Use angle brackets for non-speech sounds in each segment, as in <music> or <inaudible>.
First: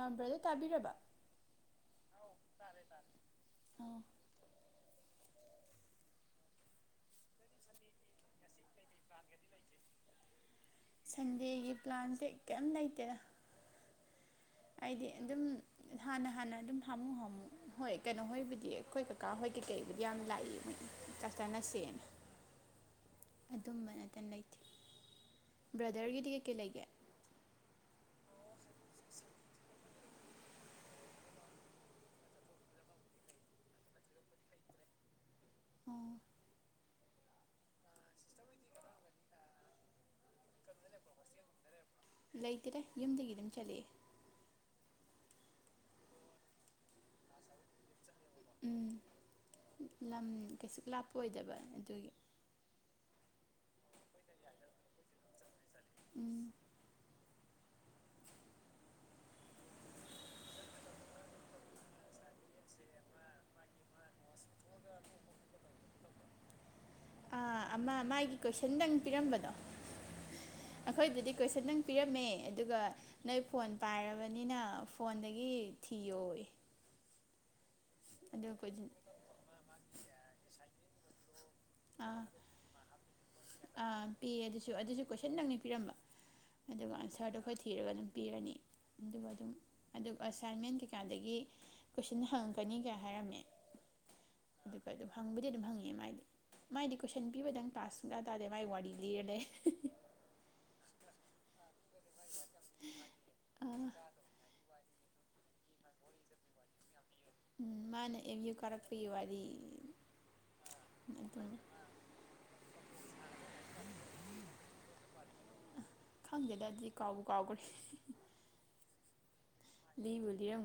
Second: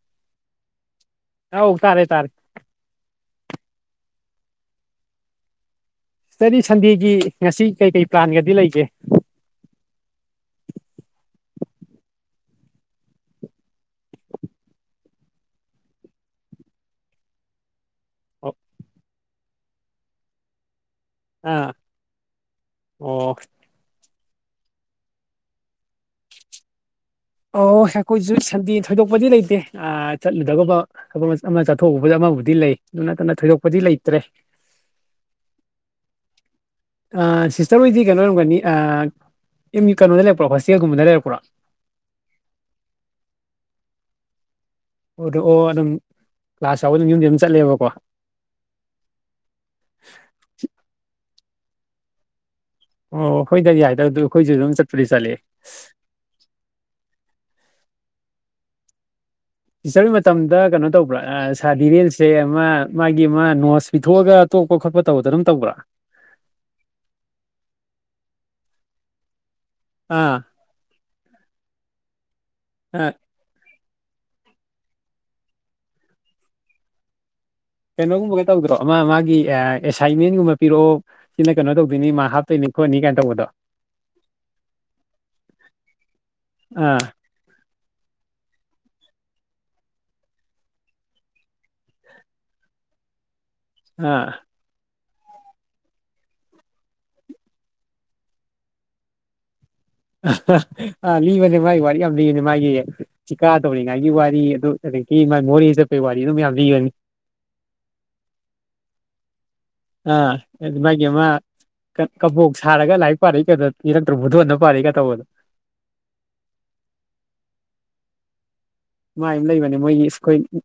ꯑ ꯕ꯭ꯔꯗꯔ ꯇꯥꯕꯤꯔꯕ ꯑꯧ ꯇꯥꯔꯦ ꯇꯥꯔꯦ ꯎꯝ <unintelligible> ꯁꯟꯗꯦꯒꯤ ꯉꯁꯤ ꯀꯩꯀꯩ ꯄ꯭ꯂꯥꯟꯒꯗꯤ ꯂꯩꯒꯦ ꯁꯟꯗꯦꯒꯤ ꯄ꯭ꯂꯥꯟꯁꯦ ꯀꯩꯝ ꯂꯩꯇꯦꯗ ꯑꯩꯗꯤ ꯑꯗꯨꯝ ꯍꯥꯟꯅ ꯍꯥꯟꯅ ꯑꯗꯨꯝ ꯍꯥꯝꯃꯨ ꯍꯥꯝꯃꯨ ꯍꯣꯏ ꯀꯩꯅꯣ ꯑꯣ ꯍꯣꯏꯕꯨꯗꯤ ꯑꯩꯈꯣꯏ ꯀꯀꯥ ꯍꯣꯏ ꯀꯩꯕꯨꯗꯤ ꯌꯥꯝ ꯂꯥꯛꯏ <unintelligible> ꯆꯥꯛ ꯑꯥ ꯆꯥꯟꯅꯁꯦꯅ ꯑꯣ ꯑꯗꯨꯝꯕꯅ <unintelligible> ꯂꯩꯇꯦ ꯕ꯭ꯔꯗꯔꯒꯤꯗꯤ ꯀꯩ ꯀꯩ ꯂꯩꯒꯦ ꯑꯣ <unintelligible> ꯁꯟꯗꯦ ꯊꯣꯏꯗꯣꯛꯄꯗꯤ ꯂꯩꯇꯦ ꯑ ꯆꯠꯂꯨꯗꯕꯕꯣ ꯊꯕꯛ ꯑꯃ ꯆꯠꯊꯣꯛꯎꯗꯕ ꯑꯃꯕꯨꯗꯤ ꯂꯩ ꯑꯗꯨ ꯅꯠꯇꯅ ꯊꯣꯏꯗꯣꯛꯄꯗꯤ ꯂꯩꯇ꯭ꯔꯦ <inaudible> ꯑ ꯁꯤꯛꯁꯇꯔ ꯑꫭꯏꯗꯤ ꯀꯩꯅꯣ ꯑꯣꯏꯔꯝꯒꯅꯤ ꯑꯥ ꯑꯦꯝ ꯌꯨ ꯀꯩꯅꯣꯗ ꯂꯩꯔꯛꯄ꯭ꯔꯣ ꯍꯣꯁꯇꯦꯜ ꯒꯨꯝꯕꯗ ꯂꯩꯔꯛꯄ꯭ꯔꯣ ꯂꯩꯇꯦꯗ ꯌꯨꯝꯗꯒꯤ ꯑꯗꯨꯝ ꯆꯠꯂꯛꯑꯦ ꯑꯣꯗꯣ ꯑꯣ ꯑꯗꯨꯝ ꯀ꯭ꯂꯥꯁ ꯌꯥꯎꯕ ꯑꯗꯨꯝ ꯌꯨꯝꯗꯩ ꯑꯗꯨꯝ ꯆꯠꯂꯦꯕꯀꯣ ꯎꯝ ꯂꯝ ꯀꯩꯁꯨ ꯂꯥꯞꯄ ꯑꯣꯏꯗꯕ ꯑꯗꯨꯒꯤ ꯑꯣ ꯍꯣꯏꯗ ꯌꯥꯏꯗ ꯑꯗꯨ ꯈꯣꯏꯖꯨ ꯑꯗꯨꯝ ꯆꯠꯄꯨꯗꯤ ꯆꯠꯂꯛꯑꯦ ꯎꯝ ꯁꯤꯛꯁꯇꯔ ꯍꯣꯏ ꯃꯇꯝꯗ ꯀꯩꯅꯣ ꯇꯧꯕ꯭ꯔ‌ ꯑ ꯁꯥꯔ ꯗꯤꯔꯦꯟꯁꯦ ꯑꯃ ꯃꯥꯒꯤ ꯑꯃ ꯅꯣꯠꯁ ꯄꯤꯊꯣꯛꯑꯒ ꯇꫭꯛꯄ ꯈꯣꯠꯄ ꯇꯧꯕꯗꯣ ꯑꯗꯨꯝ ꯇꯧꯕ꯭ꯔ <inaudible> ꯑ ꯑꯃ ꯃꯥꯒꯤ ꯀꯣꯏꯁꯟꯗꯪ ꯄꯤꯔꯝꯕꯗꯣ ꯑꯥ ꯑꯈꯣꯏꯕꯨꯗꯤ ꯀꯣꯏꯁꯟꯗꯪ ꯄꯤꯔꯝꯃꯦ ꯑꯗꯨꯒ ꯑꯥ ꯅꯣꯏ ꯐꯣꯟ ꯄꯥꯏꯔꯕꯅꯤꯅ ꯐꯣꯟꯗꯒꯤ ꯊꯤꯌꯣꯌꯦ ꯀꯩꯅꯣꯒꯨꯝꯕꯒ ꯑꯗꯨꯒ ꯇꯧꯗ꯭ꯔꯣ ꯀꯣꯏꯁꯟ ꯑꯃ ꯃꯥꯒꯤ ꯑꯦꯁꯥꯏꯟꯃꯦꯟꯒꯨꯝꯕ ꯄꯤꯔꫭꯑꯣ ꯁꯤꯅ ꯀꯩꯅꯣ ꯇꯧꯗꯣꯏꯅꯤ ꯃꯥꯛ ꯍꯥꯞꯇꯣꯏꯅꯤ ꯈꯣꯠꯅꯤ ꯒꯥꯏꯟ ꯇꯧꯕꯗꯣ ꯑ ꯄꯤꯌꯦ ꯑꯗꯨꯁꯨ ꯑꯗꯨꯁꯨ ꯀꯣꯏꯁꯟ ꯗꯪꯅꯤ ꯄꯤꯔꯝꯕ ꯑꯗꯨꯒ ꯑꯥ ꯑꯟꯁꯔꯗꯣ ꯑꯈꯣꯏ ꯊꯤ ꯊꯤꯔꯒ ꯑꯗꯨꯝ ꯄꯤꯔꯅꯤ ꯑꯗꯨꯒ ꯑꯗꯨꯝ ꯑꯗꯨ ꯑꯦꯁꯥꯏꯟꯃꯦꯟ ꯀꯩꯀꯥꯗꯒꯤ ꯀꯣꯏꯁꯟ ꯍꯪꯉꯛꯀ ꯅꯤ ꯒꯥꯏ ꯍꯥꯏꯔꯝꯃꯦ ꯑ ꯑꯗꯨ ꯍꯪꯕꯨꯗꯤ ꯑꯗꯨꯝ ꯍꯪꯉꯛꯑꯦ ꯃꯥꯏꯗꯣ ꯃꯥꯏꯗꯤ ꯀꯣꯏꯁꯟ ꯄꯤꯕꯗꯪ ꯀꯂ꯭ꯥꯁ ꯁꯨꯛꯇꯥ ꯇꯥꯗꯦ ꯃꯥꯏ ꯋꯥꯔꯤ ꯂꯤꯔ ꯂꯩ <unintelligible> <unintelligible> ꯂꯤꯕꯅꯦ ꯃꯥꯒꯤ ꯋꯥꯔꯤ ꯌꯥꯝ ꯂꯤꯕꯅꯦ ꯃꯥꯒꯤ ꯊꯤꯀꯥ ꯑꯥ ꯇꯧꯔꯤꯉꯥꯏꯒꯤ ꯋꯥꯔꯤ ꯑꯗꯨ ꯑꯗꯒꯤ ꯃꯥꯒꯤ ꯃꯣꯔꯦ ꯆꯠꯄꯩ ꯋꯥꯔꯤꯗꯨ ꯃꯌꯥꯝ ꯂꯤꯕꯅꯤ ꯎꯝ ꯃꯥꯅ ꯑꯦꯝ ꯌꯨ ꯀꯥꯔꯛꯄꯒꯤ ꯋꯥꯔꯤ ꯑꯥ ꯑꯗꯨ ꯃꯥꯒꯤ ꯑꯃ ꯑꯗꯨꯅꯤ ꯀ ꯀꯕꯣꯛ ꯁꯥꯔ ꯂꯥꯏꯔꯤꯛ ꯄꯥꯔꯛꯏ ꯀꯥꯏꯅ ꯂꯤꯔꯛꯇ꯭ꯔꯣ ꯕꯣꯙꯣꯟꯗ ꯄꯥꯔꯛꯏ ꯀ ꯇꯧꯕꯗꯣ ꯈꯪꯗꯦꯗ ꯑꯗꯨꯗꯤ ꯀꯥꯎꯕꯨ ꯀꯥꯎꯒ꯭ꯔꯦ ꯃꯥꯏ ꯑꯃ ꯂꯩꯕꯅꯦ ꯃꯣꯏꯒꯤ ꯏꯁ ꯑꯩꯈꯣꯏ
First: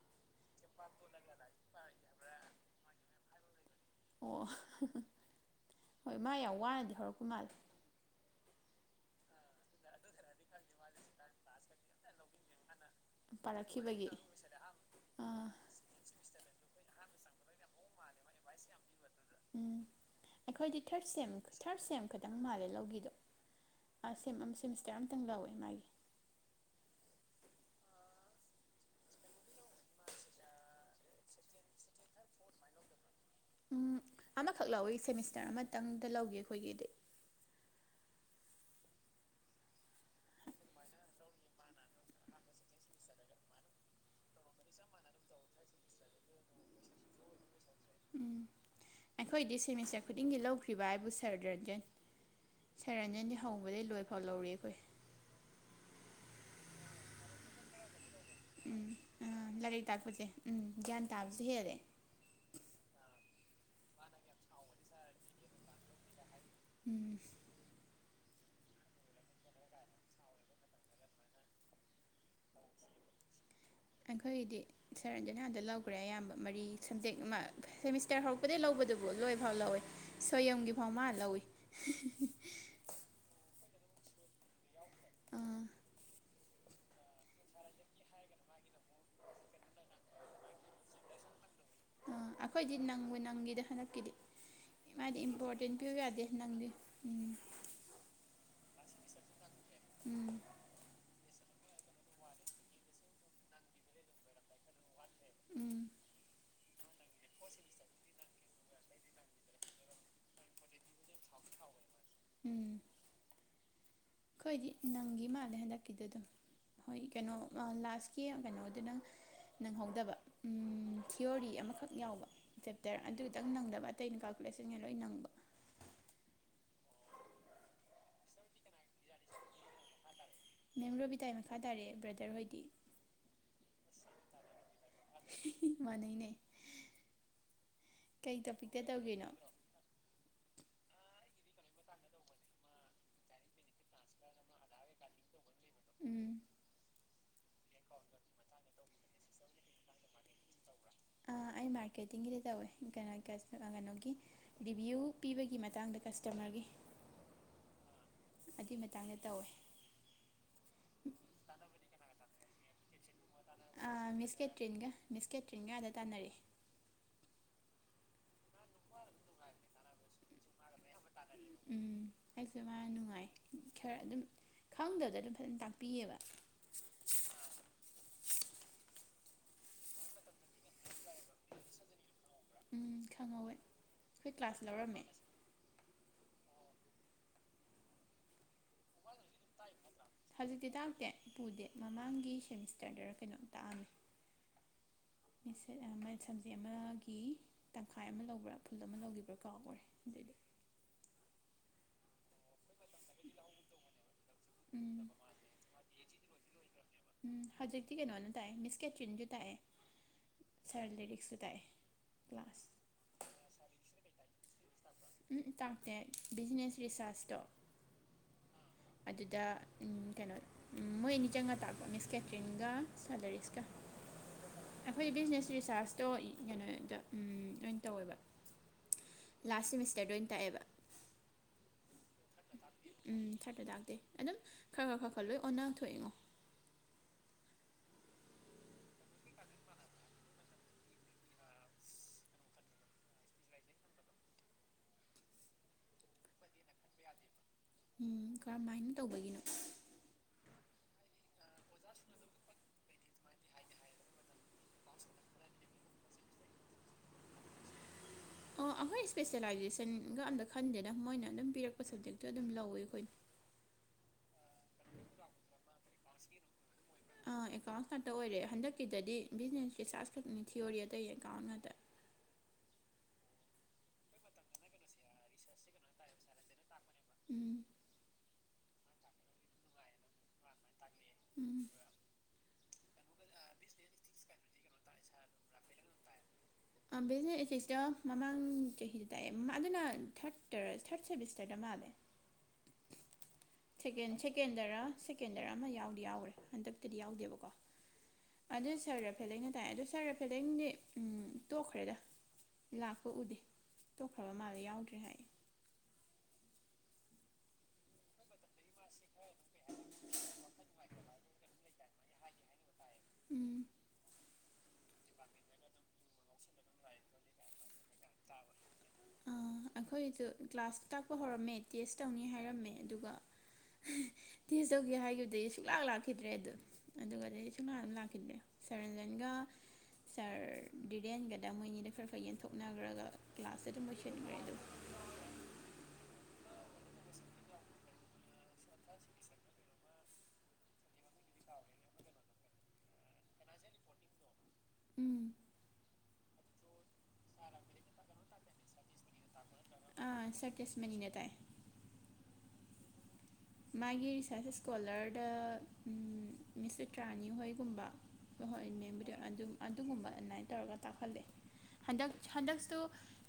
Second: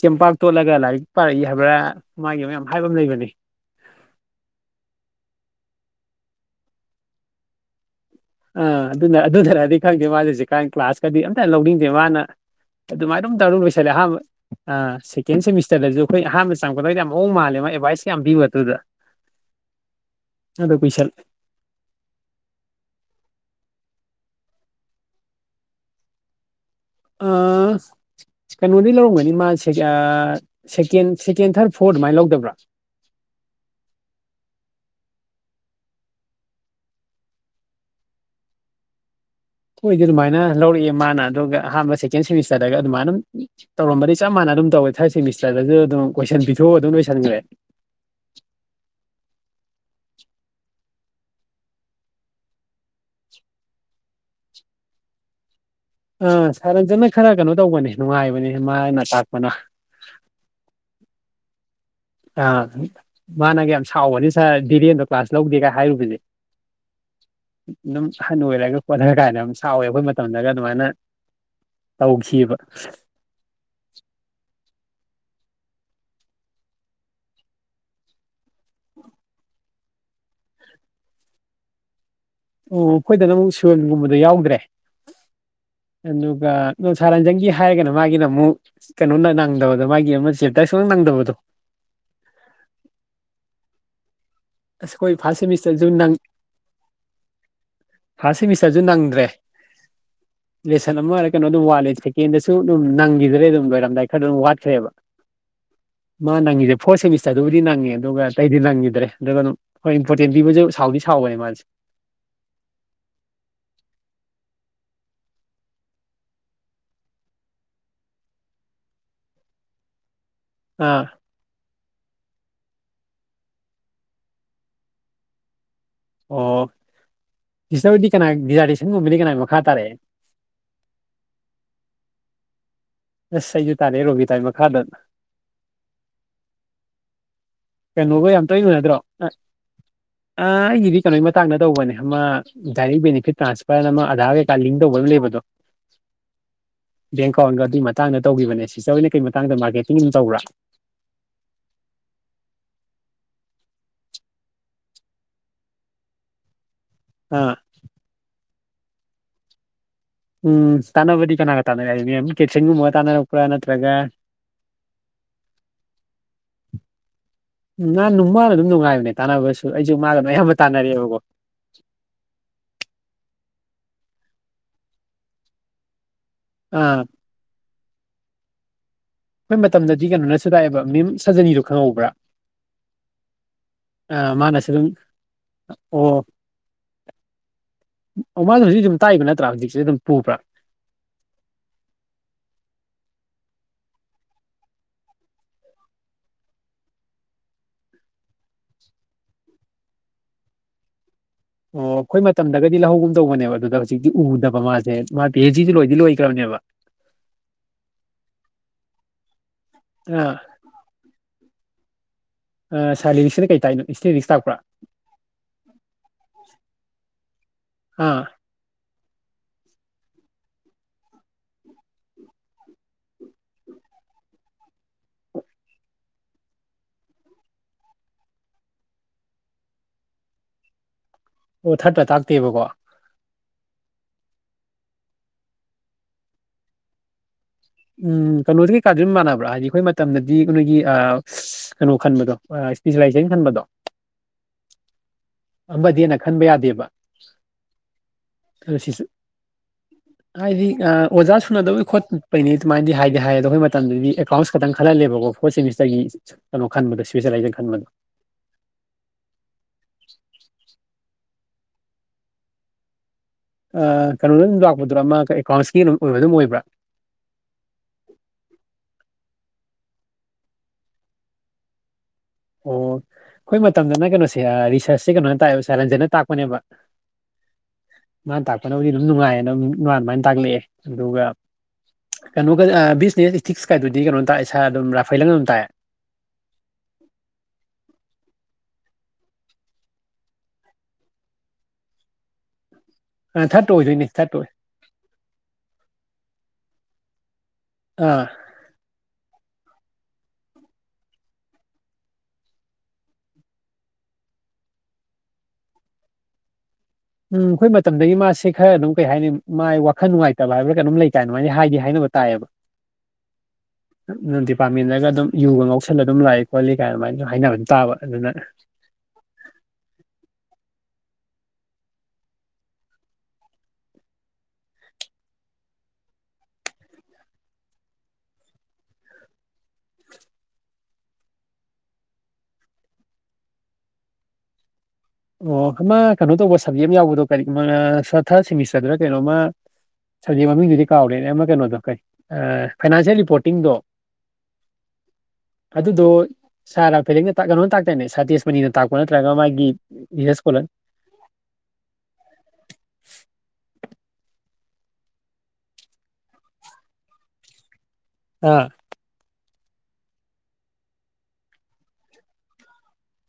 ꯆꯦꯝꯄꯥꯛ ꯇꯣꯠꯂꯒ ꯂꯥꯏꯔꯤꯛ ꯄꯥꯔꯛꯏ ꯍꯥꯏꯕ꯭ꯔꯥ ꯃꯥꯒꯤ ꯑꯃ ꯌꯥꯝ ꯍꯥꯏꯕꯃ ꯂꯩꯕꯅꯦ ꯑꯣ ꯍꯣꯏ ꯃꯥ ꯌꯥꯝ ꯋꯥꯅꯗꯤ ꯍꯧꯔꯛꯄ ꯃꯥꯜꯂꯦ ꯑ ꯑꯗꯨꯅ ꯑꯗꯨꯗꯨꯅꯗꯤ ꯈꯪꯗꯦ ꯃꯥꯖꯦ ꯍꯧꯖꯤꯛꯀꯥꯟ ꯀ꯭ꯂꯥꯁꯀꯗꯤ ꯑꯝꯇ ꯂꯧꯅꯤꯡꯗꯦ ꯃꯥꯅ ꯑꯗꯨꯃꯥꯏꯅ ꯑꯗꯨꯝ ꯇꯧꯔ ꯂꯣꯏꯁꯤꯜꯂꯦ ꯄꯥꯔꯛꯈꯤꯕꯒꯤ ꯑꯍꯥꯟꯕ ꯑ ꯁꯦꯀꯦꯟ ꯑꯥ ꯁꯦꯃꯤꯁꯇ꯭ꯔꯗꯖꯨ ꯑꯈꯣꯏ ꯑꯍꯥꯟꯕ ꯆꯪꯉꯛꯄꯗꯩꯗꯤ ꯌꯥꯝ ꯃꯑꯣꯡ ꯃꯥꯜꯂꯦ ꯃꯥ ꯑꯦꯗꯚꯥꯏꯁ ꯌꯥꯝ ꯄꯤꯕꯗꯨꯗ ꯎꯝ ꯑꯩꯈꯣꯏꯗꯤ ꯊꯥꯔꯊ ꯁꯦꯝ ꯊꯥꯔꯊ ꯁꯦꯝ ꯈꯛꯇꯪ ꯃꯥꯜꯂꯦ ꯂꯧꯒꯤꯗꯣ ꯑ ꯁꯦꯝ ꯁꯦꯝꯃꯤꯁꯇꯔ ꯑꯃꯇꯪ ꯂꯧꯋꯦ ꯃꯥꯒꯤ ꯑꯪ ꯀꯩꯅꯣꯗꯩ ꯂꯧꯔꯝꯒꯅꯤ ꯃꯥ ꯁꯦꯀ ꯑ ꯁꯦꯀꯦꯟ ꯁꯦꯀꯦꯟ ꯊꯥꯔꯊ ꯐꯣꯔ ꯑꯗꯨꯃꯥꯏꯅ ꯂꯧꯗꯕ꯭ꯔꯥ ꯎꯝ ꯑꯃꯈꯛ ꯂꯧꯋꯤ ꯁꯦꯃꯤꯁꯇꯔ ꯑꯃꯇꯪꯗ ꯂꯧꯒꯤ ꯑꯩꯈꯣꯏꯒꯤꯗꯤ ꯑꯈꯣꯏꯗꯤ ꯑꯗꯨꯃꯥꯏꯅ ꯂꯧꯔꯛꯑꯦ ꯃꯥꯅ ꯑꯗꯨꯒ ꯑꯍꯥꯟꯕ ꯁꯦꯀꯦꯟ ꯁꯦꯃꯤꯁꯇꯔꯗꯒ ꯑꯗꯨꯃꯥꯏꯅꯝ ꯇꯧꯔꯝꯕꯗꯒꯤ ꯆꯞ ꯃꯥꯟꯅ ꯑꯗꯨꯝ ꯇꯧꯋꯦ ꯊꯥꯔꯊ ꯁꯦꯃꯤꯁꯇꯔꯗꯖꯨ ꯑꯗꯨꯝ ꯀꯣꯏꯁꯟ ꯄꯤꯊꯣꯛꯑ ꯑꯗꯨꯝ ꯂꯣꯏꯁꯟꯒ꯭ꯔꯦ ꯎꯝ ꯑꯩꯈꯣꯏꯗꯤ ꯁꯦꯃꯤꯁꯇꯔ ꯈꯨꯗꯤꯡꯒꯤ ꯂꯧꯈ꯭ꯔꯤꯕ ꯍꯥꯏꯕꯨ ꯁꯥꯔ ꯔꯟꯖꯟ ꯁꯥꯔ ꯔꯟꯖꯟꯗꯤ ꯍꯧꯕꯗꯒꯤ ꯂꯣꯏ ꯐꯥꯎ ꯂꯧꯔꯛꯑꯦ ꯑꯈꯣꯏ ꯑ ꯁꯥꯔ ꯔꯟꯖꯟꯅ ꯈꯔ ꯀꯅꯣ ꯇꯧꯕꯅꯦ ꯅꯨꯡꯉꯥꯏꯕꯅꯦ ꯎꯝ ꯃꯥꯅ ꯇꯥꯛꯄꯅ ꯂꯥꯏꯔꯤꯛ ꯇꯥꯛꯄꯁꯦ ꯎꯝ ꯒ꯭ꯌꯥꯟ ꯇꯥꯕꯁꯨ ꯍꯦꯜꯂꯦ ꯑ ꯃꯥꯅꯒ ꯌꯥꯝ ꯁꯥꯎꯕꯅꯦ ꯁꯔ ꯗꯤꯔꯦꯟꯗꯣ ꯀ꯭ꯂꯥꯁ ꯂꯧꯗꯦꯒ ꯍꯥꯏꯔꯨꯕꯖꯦ ꯎꯝ ꯑꯍꯟ ꯑꯣꯏꯔꯒ <unintelligible> ꯀꯥꯏꯅ ꯌꯥꯝ ꯁꯥꯎꯋꯦ ꯑꯈꯣꯏ ꯃꯇꯝꯗꯒ ꯑꯗꯨꯃꯥꯏꯅ ꯇꯧꯈꯤꯕ ꯑꯩꯈꯣꯏꯒꯤꯗꯤ ꯁꯥꯔ ꯔꯟꯖꯟꯅ ꯑꯗ ꯂꯧꯒ꯭ꯔꯦ ꯑꯌꯥꯝꯕ ꯃꯔꯤ ꯁꯕꯖꯦꯛ ꯑꯃ ꯁꯦꯃꯤꯁꯇꯔ ꯍꯧꯔꯛꯄꯗꯒꯤ ꯂꯧꯕꯗꯨꯕꯨ ꯂꯣꯏꯐꯥꯎ ꯂꯧꯋꯦ ꯁꯣꯌꯨꯝꯒꯤ ꯐꯥꯎ ꯃꯥ ꯂꯧꯏ ꯑꯣ ꯑꯩꯈꯣꯏꯗꯅ ꯑꯃꯨꯛ ꯁꯨ <unintelligible> ꯒꯨꯝꯕꯗ ꯌꯥꯎꯗ꯭ꯔꯦ ꯑꯥ ꯑꯗꯨꯒ <unintelligible> ꯁꯥꯔ ꯔꯟꯖꯟꯒꯤ ꯍꯥꯏꯔꯒꯅ ꯃꯥꯒꯤꯅ ꯑꯃꯨꯛ ꯀꯩꯅꯣꯅ ꯅꯪꯗꯕꯗ ꯃꯥꯒꯤ ꯑꯃ ꯆꯦꯞꯇ꯭ꯔ ꯁꯨꯛꯅꯪ ꯅꯪꯗꯕ ꯕꯗꯣ ꯑꯪ ꯑꯩꯈꯣꯏꯗꯤ ꯅꯪꯕꯨ ꯅꯪꯒꯤꯗ ꯍꯟꯗꯛꯀꯤꯗꯤ ꯑꯁ ꯑꯩꯈꯣꯏ ꯃꯥꯗꯤ ꯐꯥꯔꯁ ꯏꯝꯄꯣꯔꯇꯦꯟ ꯁꯦꯃꯤꯁꯇꯔꯁꯨ ꯄꯤꯌꯨ ꯅꯪ ꯌꯥꯗꯦ ꯅꯪꯗꯤ ꯎꯝ ꯐꯥꯔꯁ ꯁꯦꯃꯤꯁꯇꯔꯁꯨ ꯅꯪꯗ꯭ꯔꯦ ꯎꯝ ꯂꯦꯁꯟ ꯑꯃꯔ ꯀꯩꯅꯣ ꯑꯗꯨꯝ ꯋꯥꯠꯂꯦ ꯁꯦꯀꯦꯟꯗꯁꯨ ꯑꯗꯨꯝ ꯅꯪꯒꯤꯗ꯭ꯔꯦ ꯑꯗꯨꯝ ꯂꯣꯏꯔꯝꯗꯥꯏ ꯈꯔ ꯑꯗꯨꯝ ꯋꯥꯠꯈ꯭ꯔꯦꯕ ꯎꯝ ꯃꯥ ꯅꯪꯉꯤꯖꯦ ꯐꯣꯔ ꯁꯦꯃꯤꯁꯇꯔꯗꯕꯨꯗꯤ ꯅꯪꯉꯦ ꯑꯗꯨꯒ ꯑꯇꯩꯗꯤ ꯅꯪꯒꯤꯗ꯭ꯔꯦ ꯑꯗꯨꯒ ꯑꯗꯨꯝ ꯍꯣꯏ ꯏꯝꯄꯣꯔꯇꯦꯟ ꯄꯤꯕꯁꯨ ꯁꯥꯎꯗꯤ ꯁꯥꯎ ꯋꯦ ꯃꯥꯖꯦ ꯑꯈꯣꯏꯗꯤ ꯅꯪꯒꯤ ꯃꯥꯜꯂꯦ ꯍꯟꯗꯛꯀꯤꯗꯣꯗꯨꯝ ꯍꯣꯏ ꯀꯩꯅꯣ ꯑ ꯂꯥꯁꯀꯤ ꯀꯩꯅꯣꯗꯨꯇꯪ ꯅꯪꯍꯧꯗꯕ ꯎꯝ ꯑꯥ ꯊꯤꯑꯣꯔꯤ ꯑꯃꯈꯛ ꯌꯥꯎꯕ ꯆꯦꯞꯇꯔ ꯑꯗꯨꯇꯪ ꯅꯪꯗꯕ ꯑꯇꯩꯅ ꯀꯥꯜꯀꯨꯂꯦꯁꯟꯉꯩ ꯂꯣꯏ ꯅꯪꯕ ꯑꯣ ꯁꯤꯁꯇꯔꯗꯤ ꯀꯅꯥ ꯗꯤꯖꯥꯔꯇꯦꯁꯟꯒꯨꯝꯕꯗꯤ ꯀꯅꯥꯒꯤ ꯃꯈꯥꯗ ꯇꯥꯔꯛꯏ ꯃꯦꯝ ꯔꯣꯕꯤꯇꯥꯒꯤ ꯃꯈꯥ ꯇꯥꯔꯦ ꯕ꯭ꯔꯗꯔ ꯍꯣꯏꯗꯤ ꯑꯁ ꯑꯩꯖꯨ ꯇꯥꯔꯛꯑꯦ ꯔꯣꯕꯤꯇꯥꯥꯢ ꯃꯈꯥꯗ ꯃꯥꯟꯅꯩꯅꯦ ꯀꯩꯅꯣꯒ ꯀꯩ ꯌꯥꯝ ꯇꯣꯏꯅ ꯇꯣꯄꯤꯛꯇ ꯎꯅꯗ꯭ꯔꯣ ꯇꯧꯒꯦꯅꯣ ꯑ ꯑ ꯑꯩꯒꯤꯗꯤ ꯀꯩꯅꯣꯒꯤ ꯃꯇꯥꯡꯗ ꯇꯧꯕꯅꯦ ꯑꯃ ꯗꯥꯏꯔꯦꯛ ꯕꯦꯅꯤꯐꯤꯠ ꯇ꯭ꯔꯥꯟꯁꯐꯔꯅ ꯑꯃ ꯑꯙꯥꯔ ꯀꯩꯀꯥ ꯂꯤꯡ ꯇꯧꯕꯩ ꯑꯃ ꯂꯩꯕꯗꯣ ꯎꯝ ꯕꯦꯡ ꯑꯦꯀꯥꯎꯟꯒ ꯑꯗꯨꯒꯤ ꯃꯇꯥꯡꯗ ꯇꯧꯒꯤꯕꯅꯦ ꯁꯤꯁꯇ꯭ꯔ ꯍꯣꯏꯅ ꯀꯩ ꯃꯇꯥꯡꯗ ꯃꯥꯔꯀꯦꯇꯤꯡ ꯑꯗꯨꯝ ꯇꯧꯕ꯭ꯔꯥ ꯑ ꯑꯩ ꯃꯥꯔꯀꯦꯇꯤꯡꯒꯤꯗꯤ ꯇꯧꯋꯦ ꯀꯩꯅꯣ ꯀꯩꯅꯣꯒꯤ ꯔꯤꯚ꯭ꯌꯨ ꯄꯤꯕꯒꯤ ꯃꯇꯥꯡꯗ ꯀꯁꯇꯃ꯭ꯔꯒꯤ ꯑꯥ ꯑꯗꯨꯏ ꯃꯇꯥꯡꯗ ꯇꯧꯋꯦ ꯎꯝ ꯇꯥꯅꯕꯗꯤ ꯀꯅꯥꯒ ꯇꯥꯟꯅꯔꯛꯏ ꯃꯦꯝ ꯀꯦꯊ꯭ꯔꯤꯟꯒꯨꯝ ꯕꯒ ꯇꯥꯟꯅꯔꯛ ꯑ ꯃꯤꯁ ꯀꯦꯇ꯭ꯔꯤꯟꯒ ꯃꯤꯁ ꯀꯦꯇ꯭ꯔꯤꯟꯒ ꯑꯗ ꯇꯥꯟꯅꯔꯛꯑꯦ ꯎꯝ ꯃꯥ ꯃꯥꯥ ꯑꯗꯨꯝ ꯅꯨꯡꯉꯥꯏꯕꯅꯦ ꯇꯥꯟꯅꯕꯁꯨ ꯑꯩꯁꯨ ꯃꯥꯒ ꯑꯌꯥꯝꯕ ꯇꯥꯟꯅꯔꯑꯦꯕꯀꯣ ꯎꯝ ꯑꯩꯁꯨ ꯃꯥꯅ ꯅꯨꯡꯉꯥꯏ ꯈꯔ ꯑꯗꯨꯝ ꯈꯪꯗꯕꯗꯣ ꯑꯗꯨꯝ ꯐꯖꯅ ꯇꯥꯛꯄꯤꯌꯦꯕ ꯑꯥ ꯑꯩꯈꯣꯏ ꯃꯇꯝꯗꯗꯤ ꯀꯩꯅꯣꯅꯁꯨ ꯇꯥꯛꯑꯦꯕ ꯃꯦꯝ ꯁꯥꯖꯅꯤꯗꯣ ꯈꯪꯍꯧꯕ꯭ꯔꯥ ꯎꯝ ꯈꯪꯍꯧꯋꯦ ꯑ ꯑꯩꯈꯣꯏ ꯀ꯭ꯂꯥꯁ ꯃꯥꯟꯅꯁꯨ ꯑꯗꯨꯝ ꯂꯧꯔꯝꯃꯦ ꯑꯣ ꯃꯥꯁꯨ ꯍꯧꯖꯤꯛ ꯑꯗꯨꯝ ꯇꯥꯛꯏꯕ ꯅꯠꯇ꯭ꯔꯥ ꯍꯧꯖꯤꯛꯁꯨ ꯑꯗꯨꯝ ꯄꯨꯕ꯭ꯔꯥ ꯍꯧꯖꯤꯛꯇꯤ ꯇꯥꯛꯇꯦ ꯄꯨꯗꯦ ꯃꯃꯥꯡꯒꯤ ꯁꯦꯃꯤꯁꯇ꯭ꯔꯗꯔ ꯀꯩꯅꯣ ꯇꯥꯛꯑꯝꯃꯤ ꯁꯝꯖꯦꯛ ꯑꯃꯒꯤ ꯇꯪꯈꯥꯏ ꯑꯃ ꯂꯧꯕ꯭ꯔꯥ ꯐꯨꯜ ꯑꯃ ꯂꯧꯒꯤꯕ꯭ꯔꯥ ꯀꯥꯎꯒꯔꯦ ꯑꯗꯨꯏꯗꯤ <inaudible> ꯑꯣ ꯑꯩꯈꯣꯏ ꯃꯇꯝꯗꯒꯗꯤ ꯂꯧꯍꯧꯒꯨꯝ ꯇꯧꯕꯅꯦꯕ ꯑꯗꯨꯗ ꯍꯧꯖꯤꯛꯇꯤ ꯎꯗꯕ ꯃꯥꯁꯦ ꯎꯝ ꯃꯥ ꯄꯤ ꯍꯩꯁ ꯗꯤ ꯂꯣꯏꯗꯤ ꯂꯣꯏ ꯒ꯭ꯔꯕꯅꯦ ꯎꯝ ꯍꯧꯖꯤꯛꯇꯤ ꯀꯩꯅꯣꯅ ꯇꯥꯛꯑꯦ ꯃꯤꯁ ꯀꯦꯇ꯭ꯔꯤꯟꯁꯨ ꯇꯥꯛꯑꯦ ꯁꯥꯔ ꯂꯦꯔꯤꯛꯁꯁꯨ ꯇꯥꯛꯑꯦ ꯀ꯭ꯂꯥꯁ ꯑ ꯁꯥꯔ ꯂꯤꯔꯤꯛꯁꯤꯅ ꯀꯩ ꯇꯥꯛꯏꯅꯣ ꯏꯁꯇꯦꯇꯦꯊꯤꯛꯁ ꯇꯥꯛꯄ꯭ꯔꯥ ꯎꯝ ꯇꯥꯛꯇꯦ ꯕꯤꯖꯤꯅꯦꯁ ꯔꯤꯁꯥ꯭ꯔꯁꯇꯣ ꯑꯥ ꯑꯗꯨꯗ ꯀꯩꯅꯣ ꯃꯣꯏ ꯑꯅꯤ ꯆꯪꯉ ꯇꯥꯛꯄ ꯃꯤꯁ ꯀꯦꯇ꯭ꯔꯤꯟꯒ ꯁꯥꯔ ꯂꯦꯔꯤꯁꯀ <inaudible> ꯑꯩꯈꯣꯏꯒꯤ ꯕꯤꯖꯤꯅꯦꯁ ꯔꯤꯆꯥꯥꯔꯁꯇꯣ ꯀꯩꯅꯣꯗ ꯎꯝ ꯂꯣꯏ ꯇꯧꯋꯦꯕ ꯂꯥꯁ ꯁꯤꯃꯤꯁꯇꯔꯗ ꯑꯣꯏꯅ ꯇꯥꯛꯑꯦꯕ ꯑꯣ ꯊꯥꯔꯠꯇ ꯇꯥꯛꯇꯦꯕꯀꯣ ꯎꯝ ꯊꯥꯔꯠꯇ ꯂꯥꯛꯇꯦ ꯑꯗꯨꯝ ꯈꯔ ꯈꯔ ꯈꯔ ꯈꯔ ꯂꯣꯏ ꯑꯣꯟꯅ ꯊꯣꯛꯑꯦꯉꯣ ꯎꯝ ꯀꯩꯅꯣꯗꯤ ꯀꯩꯀꯥꯗꯤ ꯑꯗꯨꯝ ꯃꯥꯟꯅꯕ꯭ꯔꯥ ꯍꯥꯏꯗꯤ ꯑꯩꯈꯣꯏ ꯃꯇꯝꯗꯗꯤ ꯅꯣꯏꯒꯤ ꯑ ꯀꯩꯅꯣ ꯈꯟꯕꯗꯣ ꯑ ꯑꯦꯁꯄꯤꯁꯤꯂꯥꯏꯁꯦ ꯈꯟꯕꯗꯣ <inaudible> ꯑꯃꯗꯤ ꯍꯦꯟꯅ ꯈꯟꯕ ꯌꯥꯗꯦꯕ ꯎꯝ ꯑꯗꯣ ꯀꯔꯝꯃꯥꯏꯅ ꯁꯤꯁꯨ ꯇꯧꯕꯒꯤꯅꯣ ꯍꯥꯏꯗꯤ ꯑꯥ ꯑꯣꯖꯥ ꯁꯨꯅꯗꯕꯩ ꯈꯣꯠꯄꯩꯅꯤ ꯑꯗꯨꯃꯥꯏꯅꯗꯤ ꯍꯥꯏꯗꯤ ꯍꯥꯏ ꯑꯗꯨ ꯑꯩꯈꯣꯏ ꯃꯇꯝꯗꯗꯤ ꯑꯦꯀꯥꯎꯟ ꯈꯛꯇꯪ ꯈꯜꯍꯜꯂꯦꯕꯀꯣ ꯐꯣꯔꯠ ꯁꯦꯃꯦꯁ ꯀꯩꯅꯣ ꯈꯟꯕꯗꯣ ꯏꯁꯄꯤꯁꯦꯂꯥꯏꯖꯗ ꯈꯟꯕꯗꯣ ꯑꯣ ꯑ ꯍꯣꯏ ꯏꯁꯄꯦꯁꯦꯂꯥꯏꯖꯦꯁꯟꯒ ꯑꯝꯇ ꯈꯟꯗꯦꯗ ꯃꯣꯏꯅ ꯑꯗꯨꯝ ꯄꯤꯔꯛꯄ ꯁꯕꯖꯦꯛꯇꯣ ꯑꯗꯨꯝ ꯂꯧꯋꯦ ꯑꯩꯈꯣꯏ ꯑ ꯀꯩꯅꯣꯗ ꯑꯗꯨꯝ ꯂꯥꯛꯄꯗꯨꯔ ꯃꯥ ꯑꯦꯀꯥꯎꯟꯁꯀꯤ ꯑꯣꯏꯕ ꯗꯨꯝ ꯑꯣꯏꯕ꯭ꯔꯥ ꯑ ꯑꯦꯀꯥꯎꯟꯁ ꯉꯥꯛꯇ ꯑꯣꯏꯔꯦ ꯍꯟꯗꯛꯀꯤꯗꯗꯤ ꯕꯤꯖꯤꯅꯦꯁꯀꯤ ꯔꯤꯁꯥꯁ ꯈꯛꯅꯤ ꯊꯤꯑꯣꯔꯤ ꯑꯇꯩ ꯑꯦꯀꯥꯎꯟ ꯉꯥꯛꯇ ꯑꯣ ꯑꯩꯈꯣꯏ ꯃꯇꯝꯗꯅ ꯀꯩꯅꯣꯁꯦ ꯔꯤꯁꯔꯁꯁꯦ ꯀꯩꯅꯣꯅ ꯇꯥꯛꯑꯦꯕ ꯁꯥꯔ ꯔꯟꯖꯦꯅ ꯇꯥꯛꯄꯅꯦꯕ ꯎꯝ ꯀꯅꯣꯗꯤ ꯗꯨꯝ ꯅꯨꯡꯉꯥꯏꯌꯦꯅ ꯗꯨꯝ ꯃꯥ ꯗꯨꯃꯥꯏ ꯇꯥꯛꯂꯛꯑꯦ ꯑꯗꯨꯒ ꯎꯝ ꯀꯅꯣ <unintelligible> ꯑ ꯕꯤꯖꯤꯅꯦꯁ ꯏꯊꯤꯛꯁ ꯀꯥꯏꯗꯨꯗꯤ ꯀꯅꯣ ꯇꯥꯛꯑꯦ ꯁꯥꯔ ꯑꯗꯨꯝ ꯔꯥꯐꯥꯏꯂꯪꯅ ꯗꯨꯝ ꯇꯥꯛꯑꯦ ꯑ ꯕꯤꯖꯤꯅꯦꯁ ꯏꯊꯤꯛꯁꯗ ꯃꯃꯥꯡ ꯆꯍꯤꯗ ꯇꯥꯛꯑꯦ ꯃꯥ ꯑꯗꯨꯅ ꯊ꯭ꯔꯠ ꯇꯔ ꯊ꯭ꯔꯠ ꯁꯦꯃꯤꯁꯇ꯭ꯔꯗ ꯃꯥꯜꯂꯦ <inaudible> ꯊꯥꯔꯠ ꯑꯣꯏꯗꯣꯏꯅꯤ ꯁꯦꯀꯦꯟ ꯊꯥꯔꯠ ꯑꯣꯏ ꯁꯦꯀꯦꯟꯗꯔ ꯁꯦꯀꯦꯟꯗꯔ ꯑꯃ ꯌꯥꯎꯗꯤ ꯌꯥꯎꯒ꯭ꯔꯦ ꯍꯟꯗꯛꯇꯗꯤ ꯌꯥꯎꯗꯦꯕꯀꯣ ꯑꯥ ꯑꯗꯨ ꯁ꯭ꯔ ꯔꯐꯦꯂꯩꯅ ꯇꯥꯛꯑꯦ ꯑꯗꯣ ꯁ꯭ꯔ ꯔꯐꯦꯂꯦꯡꯗꯤ ꯎꯝ ꯇꯣꯛꯈ꯭ꯔꯦꯗ ꯂꯥꯛꯄ ꯎꯗꯦ ꯇꯣꯛꯈ꯭ꯔꯕ ꯃꯥꯜꯂꯦ ꯌꯥꯎꯗ꯭ꯔꯦ ꯍꯥꯏꯌꯦ ꯎꯝ ꯈꯣꯏ ꯃꯇꯝꯗꯩꯩ ꯃꯥꯁꯦ ꯈ꯭ꯔ ꯑꯗꯨꯝ ꯀꯩ ꯍꯥꯏꯅꯤ ꯃꯥꯏ ꯋꯥꯈꯟ ꯅꯨꯡꯉꯥꯏꯇꯕ ꯍꯥꯏꯕ꯭ꯔ ꯀꯩꯅꯣꯝ ꯂꯩꯇꯥꯏꯟ ꯑꯗꯨꯃꯥꯏ ꯍꯥꯏꯗꯤ ꯍꯥꯏꯅ ꯎꯝ <unintelligible> ꯄꯥꯝꯃꯤꯟꯅꯒ ꯗꯨꯝ ꯌꯨꯒ ꯉꯧꯁꯜꯂ ꯗꯨꯝ ꯂꯥꯛꯏ ꯈꯣꯠꯂꯤ ꯀꯥꯏ ꯗꯨꯃꯥꯏꯟꯁꯨ ꯍꯥꯏꯅꯕ ꯗꯨꯝ ꯇꯥꯕ ꯑꯗꯨꯅ ꯑꯩꯈꯣꯏꯁꯨ <unintelligible> ꯍꯧꯔꯝꯃꯦ ꯇꯦꯁ ꯇꯧꯅꯤ ꯍꯥꯏꯔꯝꯃꯦ ꯑꯗꯨꯒ ꯇꯦꯁ ꯇꯧꯒꯦ ꯍꯥꯏꯒꯤꯞꯗꯩ ꯁꯨꯛꯂꯥꯛ ꯂꯥꯛꯈꯤꯗ꯭ꯔꯦ ꯑꯗꯨ ꯑꯗꯨꯒꯗꯤ ꯁꯨꯛꯂꯥꯛ ꯂꯥꯛꯈꯤꯗ꯭ꯔꯦ ꯁ꯭ꯔ ꯔꯦꯂꯦꯟꯒ ꯁꯥꯔ ꯗꯤꯔꯦꯟꯒꯗ ꯃꯣꯏꯅꯤꯗ ꯈ꯭ꯔ ꯈ꯭ꯔ ꯌꯦꯟꯊꯣꯛꯅꯒ꯭ꯔꯒ ꯀ꯭ꯂꯥꯁꯁꯦ ꯗꯨꯝ ꯂꯣꯏꯁꯤꯟꯒ꯭ꯔꯦ ꯑꯗꯨ ꯑꯣ ꯀꯃꯥ ꯀꯅꯣ ꯇꯧꯕ ꯁꯕꯖꯦꯛ ꯑꯝ ꯌꯥꯎꯕꯗꯣ ꯀꯔꯤ ꯃꯥ ꯊ ꯊ꯭ꯔꯠ ꯁꯦꯃꯤꯁꯇ꯭ꯔꯗꯔ ꯀꯩꯅꯣꯝꯃ ꯁꯕꯖꯦꯛ ꯃꯃꯤꯡꯗꯨꯗꯤ ꯀꯥꯎꯔꯦꯅꯦ ꯑꯃ ꯀꯅꯣꯗꯣ ꯀꯩ ꯑꯥ ꯐꯥꯏꯅꯥꯟꯁꯌꯦꯜ ꯔꯤꯄꯣꯔꯇꯤꯡꯗꯣ ꯎꯝ ꯑꯗꯨꯗꯣ ꯁ꯭ꯔ ꯔꯥꯐꯦꯂꯤꯡꯅ ꯇꯥꯛ ꯀꯅꯣꯅ ꯇꯥꯛꯇꯥꯏꯅꯦ ꯁ꯭ꯔ ꯇꯦꯖꯃꯅꯤꯅ ꯇꯥꯛꯄ ꯅꯠꯇ꯭ꯔꯒ ꯃꯥꯒꯤ ꯑꯥ ꯔꯤꯁꯔꯁ ꯁ꯭ꯔ ꯀꯣꯂꯔ ꯀꯦꯁꯃꯅꯤꯅ ꯇꯥꯛꯑꯦ ꯃꯥꯒꯤ ꯔꯤꯁ꯭ꯔꯁ ꯁ꯭ꯀꯣꯂ꯭ꯔꯗ ꯎꯝ ꯃꯤꯁ ꯑ꯭ꯇꯔꯥꯅꯤ ꯍꯣꯏꯒꯨꯝꯕ ꯍꯣ ꯑꯥ ꯍꯣꯏ ꯃꯦꯝꯕꯨꯗꯤ ꯑꯗꯨꯝ ꯑꯗꯨꯒꯨꯝꯕ ꯑꯗꯨꯃꯥꯏ ꯇꯧꯔꯒ ꯇꯥꯛꯍꯜꯂꯦ ꯍꯟꯗꯛ ꯍꯟꯗꯛꯁꯨ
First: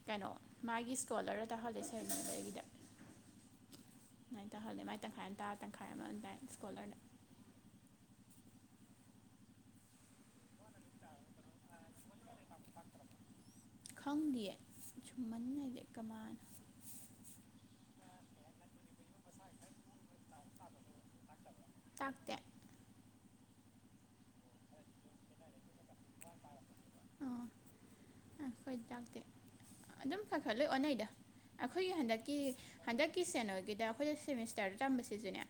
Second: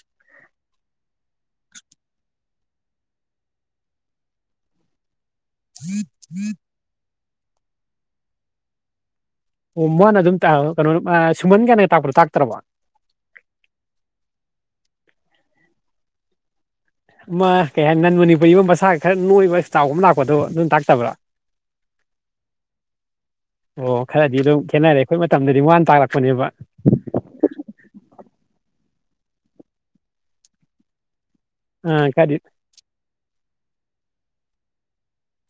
ꯀꯅꯣ ꯃꯥꯒꯤ ꯁ꯭ꯀꯣꯂ꯭ꯔ ꯇꯥꯍꯜꯂꯁꯦ <unintelligible> ꯑꯗꯨꯃꯥꯏ ꯇꯧꯍꯜꯂꯦ ꯃꯥꯏ ꯇꯪꯈꯥꯏ ꯑꯃ ꯇꯥ ꯇꯪꯈꯥꯏ ꯑꯃ ꯗꯥꯏꯟ ꯁ꯭ꯀꯣꯂ꯭ꯔꯗ ꯑꯣ ꯃꯥꯅ ꯑꯗꯨꯝ ꯇꯥꯕ ꯀꯩꯅꯣꯅ ꯃ ꯁꯨꯃꯟ ꯀꯥꯏꯅ ꯇꯥꯛꯄꯗꯣ ꯇꯥꯛꯇ꯭ꯔꯕꯣ ꯈꯪꯗꯤꯌꯦ ꯁꯨꯝꯃꯟ ꯍꯥꯏꯖꯦ ꯀꯃꯥꯅ ꯑꯃ ꯀꯩ ꯍꯥꯏ ꯅꯟ ꯃꯅꯤꯄꯨꯔꯤ ꯃ ꯃꯁꯥꯒ ꯈ꯭ꯔ ꯅꯣꯏꯕ ꯆꯥꯎꯕ ꯑꯃ ꯂꯥꯛ ꯄꯣꯗꯣ ꯑꯗꯨꯝ ꯇꯥꯛꯇꯕ꯭ꯔ ꯇꯥꯛꯇꯦ ꯑꯣ ꯈ꯭ꯔꯗꯤ ꯗꯨꯝ ꯈꯦꯠꯅꯔꯦ ꯈꯣꯏ ꯃꯇꯝꯗꯗꯤ ꯋꯥꯅ ꯇꯥꯛꯂꯛꯄꯅꯦꯕ ꯑ ꯈꯣꯏ ꯇꯥꯛꯇꯦ ꯑꯗꯨꯝ ꯈ ꯈ ꯂꯣꯏ ꯑꯣꯅꯩꯗ ꯑꯈꯣꯏꯒꯤ ꯑꯥ ꯍꯟꯗꯛꯀꯤ ꯈꯔꯗꯤ ꯍꯟꯗꯛꯀꯤ ꯁꯦꯅꯣꯒꯤꯗ ꯑꯩꯈꯣꯏꯗ ꯁꯦꯃꯤꯁꯇ꯭ꯔꯗ ꯇꯝꯕꯁꯤꯁꯨꯅꯦ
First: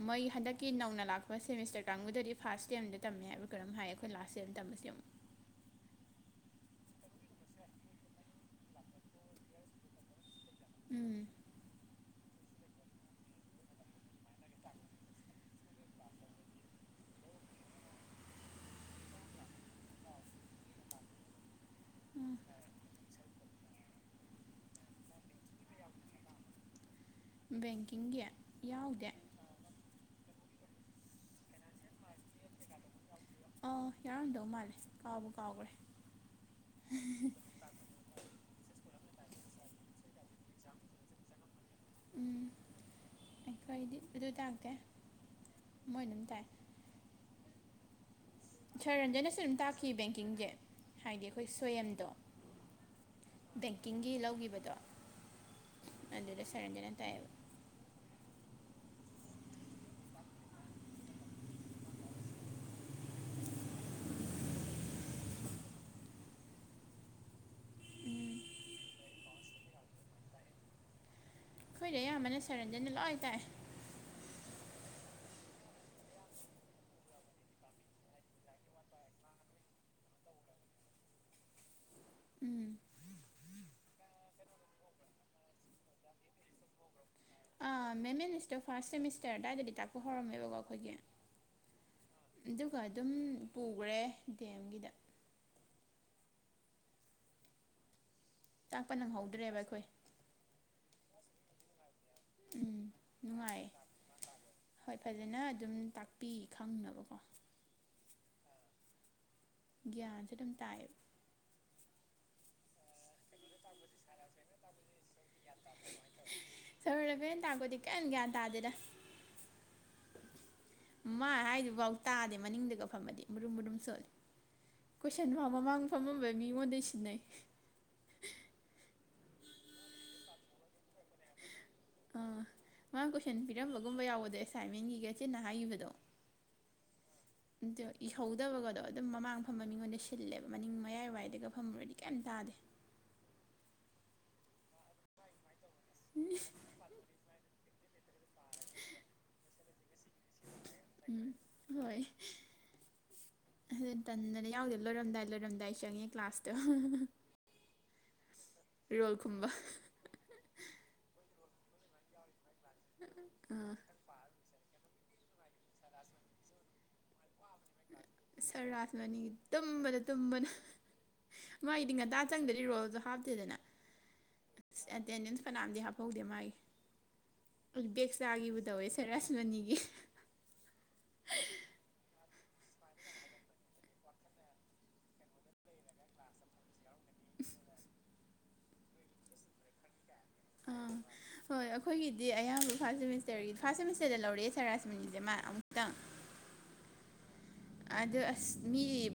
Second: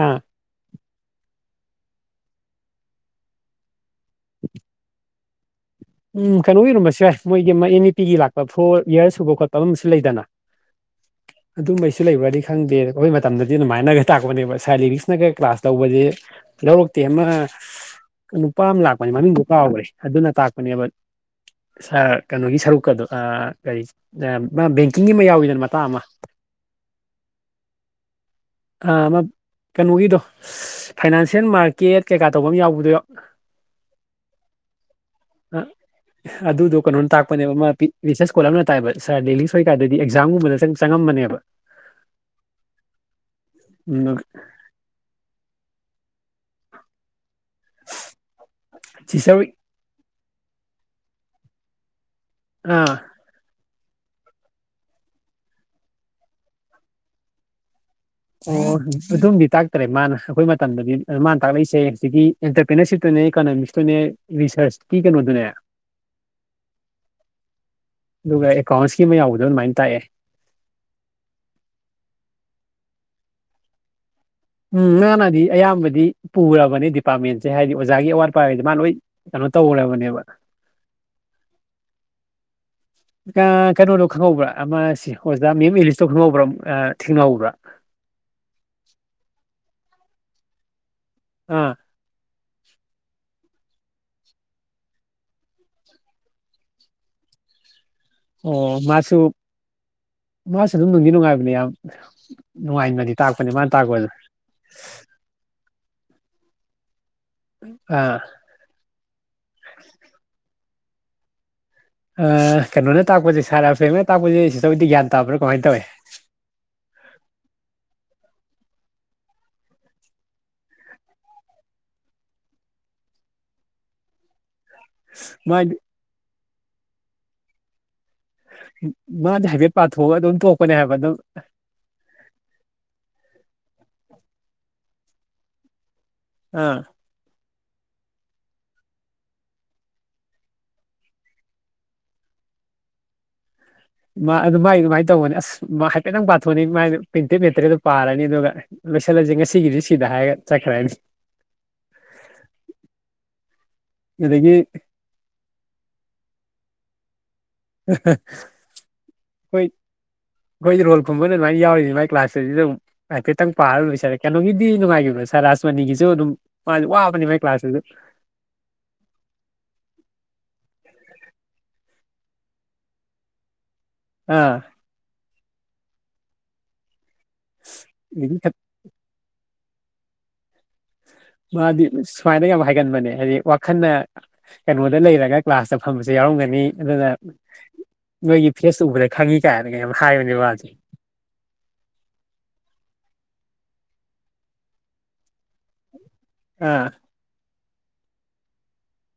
ꯑꯥ ꯃꯣꯏꯒꯤ ꯍꯟꯗꯛꯀꯤ ꯅꯧꯅ ꯂꯥꯛꯄ ꯁꯦꯃꯤꯁꯇ꯭ꯔ ꯀꯥꯡꯒꯨꯗꯗꯤ ꯐꯥꯁ ꯁ꯭ꯇꯦꯝꯗ ꯇꯝꯃꯦ ꯍꯥꯏꯕ꯭ꯔ ꯀꯩꯅꯣꯝ ꯍꯥꯏꯌꯦ ꯈꯣ ꯈꯣꯏ ꯂꯥꯁꯁꯦꯝ ꯇꯝꯃꯁꯦ ꯑꯃꯨꯛ ꯎꯝ ꯀꯅꯣꯒꯤ ꯑꯣꯏꯔꯝꯕꯁꯨ ꯌꯥꯏ ꯃꯣꯏꯒꯤ ꯃꯩ ꯑꯦꯟ_ꯏ_ꯄꯤ ꯒꯤ ꯂꯥꯛꯄ ꯐꯣꯔ ꯌ꯭ꯔ ꯁꯨꯕ ꯈꯣꯠꯄ ꯑꯃꯁꯨ ꯂꯩꯗꯅ ꯎꯝ ꯑꯗꯨꯝꯕꯩꯁꯨ ꯂꯩꯕ꯭ꯔꯗꯤ ꯈꯪꯗꯦ ꯈꯣꯏ ꯃꯇꯝꯗꯗꯤ ꯑꯗꯨꯃꯥꯏꯅꯒ ꯇꯥꯛꯄꯅꯦꯕ ꯁ꯭ꯔ ꯂꯤꯔꯤꯛꯁꯅꯒ ꯀ꯭ꯂꯥꯁ ꯂꯧꯕꯖꯦ ꯂꯧꯔꯛꯇꯦ ꯑꯃ ꯅꯨꯄꯥ ꯑꯃ ꯂꯥꯛꯄꯅꯤ ꯃꯃꯤꯡꯗꯨ ꯀꯥꯎꯒ꯭ꯔꯦ ꯑꯗꯨꯅ ꯇꯥꯛ <unintelligible> ꯁ꯭ꯔ ꯎꯝ ꯀꯅꯣꯒꯤ ꯁꯔꯨꯛꯀꯗꯣ ꯑꯥ ꯀꯔꯤ ꯑꯥ ꯃ ꯕꯦꯡꯀꯤꯡꯒꯤ ꯑꯃ ꯌꯥꯎꯋꯤꯗꯅ ꯃꯇꯥꯡ ꯑꯃ ꯕꯦꯡꯀꯤꯡꯒꯤ ꯑꯥ ꯌꯥꯎꯗꯦ ꯃ ꯀꯅꯣꯒꯤꯗꯣ ꯐꯥꯏꯅꯥꯟꯁꯦꯟ ꯃꯥꯔꯀꯦꯠ ꯀꯩꯀꯥ ꯇꯧꯕ ꯑꯝ ꯌꯥꯎꯕꯗꯣ ꯌꯥꯎ ꯑꯥ ꯌꯥꯎꯔꯝꯗꯧ ꯃꯥꯜꯂꯦ ꯀꯥꯎꯕꯨ ꯀꯥꯎꯒ꯭ꯔꯦ ꯑꯗꯨꯗꯣ ꯀꯅꯣꯅ ꯇꯥꯛꯄꯅꯦꯕ ꯑꯃ ꯄꯤ ꯔꯤꯁ꯭ꯔꯁ ꯁ꯭ꯀꯣꯂꯔ ꯑꯃꯅ ꯇꯥꯛꯑꯦꯕ ꯁ꯭ꯔ ꯂꯤꯂꯤꯁ ꯍꯣꯏꯀꯥꯟꯗꯗꯤ ꯑꯦꯛꯖꯥꯝꯒꯨꯝꯕꯗ ꯇꯪ ꯆꯪꯉꯝꯕꯅꯦꯕ ꯎꯝ ꯑꯩꯈꯣꯏꯗꯤ ꯑꯗꯨ ꯇꯥꯛꯇꯦ ꯃꯣꯏꯅ ꯗꯨꯝ ꯇꯥꯛꯑꯦ ꯁ꯭ꯔ ꯔꯟꯖꯟꯅꯁꯨ ꯁꯤꯁꯇꯔ ꯗꯨꯝ ꯇꯥꯛꯈꯤ ꯕꯦꯡꯀꯤꯡꯖꯦ ꯍꯥꯏꯗꯤ ꯑꯈꯣꯏ ꯁꯣꯌꯝꯗꯣ ꯑ ꯕꯦꯡꯀꯤꯡꯒꯤ ꯂꯧꯒꯤꯕꯗꯣ ꯑꯗꯨꯗ ꯁꯥꯔ ꯔꯟꯖꯟꯅ ꯇꯥꯛꯑꯦꯕ ꯑꯣ ꯑꯗꯨꯝꯗꯤ ꯇꯥꯛꯇ꯭ꯔꯦ ꯃꯥꯅ ꯑꯈꯣꯏ ꯃꯇꯝꯗꯗꯤ ꯃꯥꯅ ꯇꯥꯛꯂꯛꯏꯁꯦ ꯍꯨꯖꯤꯛꯀꯤ ꯑꯦꯟꯇꯔꯄ꯭ꯔꯦꯅꯔꯁꯤꯞꯇꯨꯅꯦ <unintelligible> ꯇꯨꯅꯦ ꯔꯤꯁꯔꯁꯀꯤ ꯀꯩꯅꯣꯗꯨꯅꯦ <inaudible> ꯎꯝ ꯑꯗꯨꯒ ꯑꯦꯀꯥꯎꯟꯁꯀꯤ ꯑꯃ ꯌꯥꯎꯕꯗꯣ ꯑꯗꯨꯃꯥꯏꯅ ꯇꯥꯛꯑꯦ ꯑꯩꯈꯣꯏꯗꯤ ꯑꯌꯥꯝꯕꯅ ꯁꯥꯔ ꯔꯟꯖꯟꯅ ꯂꯣꯏ ꯇꯥꯛꯑꯦ ꯎꯝ ꯃꯥꯅꯗꯤ ꯑꯌꯥꯝꯕꯗꯤ ꯄꯨꯔꯕꯅꯦ ꯗꯤꯄꯥꯔꯠꯃꯦꯟꯁꯦ ꯍꯥꯏꯗꯤ ꯑꯣꯖꯥꯒꯤ ꯑꯋꯥꯠ ꯑꯄꯥꯒꯤꯗꯤ ꯃꯥꯅ ꯂꫭꯏ <unintelligible> ꯇꯧꯔꯕꯅꯦꯕ ꯎꯝ <unintelligible> ꯀꯩꯅꯣꯗꯣ ꯈꯪꯍꯧꯕ꯭ꯔ ꯑꯃ ꯁꯤ ꯑꯣꯖꯥ ꯃꯦꯝ ꯏꯔꯤꯁꯇꫭ ꯈꯪꯍꯧꯕ꯭ꯔ ꯑ ꯑꯥ ꯃꯦꯝ ꯏꯔꯤꯁꯇꯣ ꯐꯥꯔꯁ ꯁꯦꯃꯤꯁꯇꯔ ꯑꯗꯥꯏꯗꯗꯤ ꯇꯥꯛꯄ ꯍꯧꯔꯝꯃꯦꯕꯀꯣ ꯑꯈꯣꯏꯒꯤ ꯑꯥ ꯑꯗꯨꯒ ꯑꯗꯨꯝ ꯄꯨꯒ꯭ꯔꯦ ꯗꯤ ꯑꯦꯝꯒꯤꯗ ꯑꯣ ꯇꯥꯛꯄ ꯃꯥꯁꯨ ꯅꯪꯍꯧꯗ꯭ꯔꯦꯕ ꯑꯩꯈꯣꯏ ꯃꯥꯁꯨ ꯑꯗꯨꯝ ꯅꯨꯡꯗꯤ ꯅꯨꯡꯉꯥꯏꯕꯅꯦ ꯏꯌꯥꯝ ꯎꯝ ꯅꯨꯡꯉꯥꯏꯅꯗꯤ ꯇꯥꯛꯄꯅꯦ ꯅꯨꯡꯉꯥꯏꯌꯦ ꯃꯥꯅ ꯇꯥꯛꯄꯖꯦ ꯄꯤ ꯈꯪꯅꯕꯀꯣ ꯑꯥ ꯒ꯭ꯌꯥꯟꯁꯨ ꯑꯗꯨꯝ ꯇꯥꯏꯑꯦꯕ ꯑ ꯀꯩꯅꯣꯅ ꯇꯥꯛꯄꯁꯦ ꯁꯥꯔ ꯔꯥꯐꯦꯝꯅ ꯇꯥꯛꯄꯁꯦ ꯁꯤꯛꯁꯇꯔ ꯍꯣꯏꯗꯤ ꯌꯥꯟ ꯇꯥꯕ꯭ꯔ ꯀꯃꯥꯏ ꯇꯧꯋꯤ ꯁꯥꯔ ꯔꯕꯤꯅ ꯇꯥꯛꯄꯗꯤ <inaudible> ꯃꯥ ꯍꯥꯏꯗꯨꯐꯥꯎ ꯇꯥꯗꯦ ꯃꯅꯤꯡꯗꯒ ꯐꯝꯃꯗꯤ ꯃꯨꯔꯨꯝ ꯃꯨꯔꯨꯝ ꯁꯣꯜꯂꯤ ꯀꯣꯏꯁꯟꯐꯥꯎ ꯃꯥꯏ ꯃꯃꯥꯡ ꯐꯝꯃꯝꯕ ꯃꯤꯉꯣꯟꯗꯩ ꯁꯤꯟꯅꯩ ꯃꯥꯗꯤ ꯍꯥꯏꯐꯦꯠ ꯄꯥꯊꯣꯛꯑꯒ ꯑꯗꯨꯝ ꯇꯣꯛꯄꯅꯦ ꯍꯥꯏꯕ ꯑꯗꯨꯝ ꯑ ꯃꯥ ꯀꯣꯏꯁꯟ ꯄꯤꯔꯝꯕꯒꯨꯝꯕ ꯌꯥꯎꯕꯗꯣ ꯑꯦꯁꯥꯏꯟꯃꯦꯟꯒꯤꯒ ꯆꯤꯟꯅ ꯍꯥꯏꯒꯤꯕꯗꯣ ꯑꯥ ꯑꯗꯣ ꯏꯍꯧꯗꯕꯒꯗꯣ ꯑꯗꯨꯝ ꯃꯃꯥꯡ ꯐꯝꯕ ꯃꯤꯉꯣꯟꯗꯩ ꯁꯤꯜꯂꯦꯕ ꯃꯅꯤꯡ ꯃꯌꯥꯏ ꯋꯥꯏꯗꯒ ꯐꯝꯃꯨꯔꯗꯤ ꯀꯔꯤꯝ ꯇꯥ <inaudible> <unintelligible> ꯃꯥꯏꯗꯤ ꯑꯗꯨꯃꯥꯏꯅ ꯇꯧꯕꯅꯦ ꯑꯁ ꯍꯥꯏꯐꯦꯠꯇꯪ ꯄꯥꯊꯣꯛꯑꯅꯤ ꯃꯥꯥꯏ ꯄ꯭ꯔꯤꯟꯇꯦꯠ ꯃꯦꯇꯔꯤꯌꯦꯜꯗꫭ ꯄꯥꯔꯅꯤ ꯑꯗꯨꯒ ꯂꯣꯏꯁꯜꯂꯖꯦ ꯉꯁꯤꯒꯤꯗꯤ ꯁꯤꯗ ꯍꯥꯏꯔꯒ ꯆꯠꯈ꯭ꯔꯅꯤ ꯎꯝ ꯍꯣꯏ ꯑꯗꯨ ꯇꯟꯗꯅ ꯑꯗꯒꯤ ꯌꯥꯎꯗꯦ ꯂꯣꯏꯔꯝꯗꯥꯏ ꯂꯣꯏꯔꯝꯗꯥꯏ ꯆꯪꯉꯦ ꯀ꯭ꯂꯥꯁꯇꯣ <unintelligible> ꯔꯣꯜ ꯈꯨꯝꯕ <unintelligible> ꯍꫭꯏ ꯑꯈꯣꯏ ꯔꯣꯜ ꯈꯨꯝꯕ ꯑꫭꯏꯅ ꯑꯗꯨꯃꯥꯏꯅ ꯌꯥꯎꯔꯤꯅꯤ ꯃꯥꯏ ꯀ꯭ꯂꯥꯁ <unintelligible> ꯍꯥꯏꯐꯠꯇꯪ ꯑꯥ ꯄꯥꯔ ꯂꯣꯏꯁꯜꯂꯦ ꯀꯩꯅꯣꯒꯤ <unintelligible> ꯅꯨꯡꯉꯥꯏꯒꯤꯕ꯭ꯔꯣ ꯁꯥꯔ ꯔꯥꯁꯃꯅꯤꯒꯤꯁꯨ ꯑꯗꯨꯝ <unintelligible> ꯋꯥꯕꯅꯤ ꯃꯥꯏ ꯀ꯭ꯂꯥꯁꯇꯨꯖꯨ ꯁꯥꯔ ꯔꯥꯁꯃꯅꯤꯒꯤ ꯇꯨꯝꯕꯗ ꯇꯨꯝꯕꯗ ꯃꯥꯏꯗꯤ ꯉꯟꯇꯥ ꯆꯪꯗ꯭ꯔꯗꯤ ꯔꯣꯜꯖꯨ ꯍꯥꯞꯇꯦꯗꯅ ꯑꯥ <unintelligible> ꯇꯦꯟꯗꯦꯟꯁ ꯐꯅꯥꯝꯗꯤ ꯍꯥꯞꯄꯧꯗꯦ ꯃꯥꯒꯤ ꯑꯩ ꯕꯦꯛ ꯑꯗꯒꯤ ꯆꯥꯒꯦꯕꯨ ꯇꯧꯋꯦ ꯁꯥꯔ ꯔꯥꯁꯃꯅꯤꯒꯤ ꯃꯥꯗꯤ ꯁꯨꯃꯥꯏꯅ ꯌꯥꯝ ꯍꯥꯏꯒꯟꯕꯅꯦ ꯍꯥꯏꯗꯤ ꯋꯥꯈꯟꯅ ꯀꯩꯅꯣꯗ ꯂꯩꯔꯒ ꯀ꯭ꯂꯥꯁꯇ ꯐꯝꯕꯁꯦ ꯌꯥꯎꯔꯝꯒꯅꯤ ꯑꯗꯨꯅ ꯅꯣꯏꯒꯤ ꯐꯦꯁ ꯎꯕꯗ ꯈꯪꯉꯤ ꯀꯥꯏꯅꯒ ꯍꯥꯏꯕꯅꯦ ꯃꯥꯁꯦ ꯑ ꯍꯣꯏ ꯑꯈꯣꯏꯒꯤꯗꯤ ꯑꯌꯥꯝꯕ ꯐꯥꯔꯁ ꯁꯦꯝ ꯐꯥꯔꯁ ꯁꯦꯝꯃꯤꯁꯇꯔꯗ ꯂꯧꯔꯑꯦ ꯁꯥꯔ ꯔꯥꯁꯃꯅꯤꯁꯦ ꯃꯥ ꯑ ꯑꯥ ꯑꯗꯨ ꯑꯁ ꯃꯤ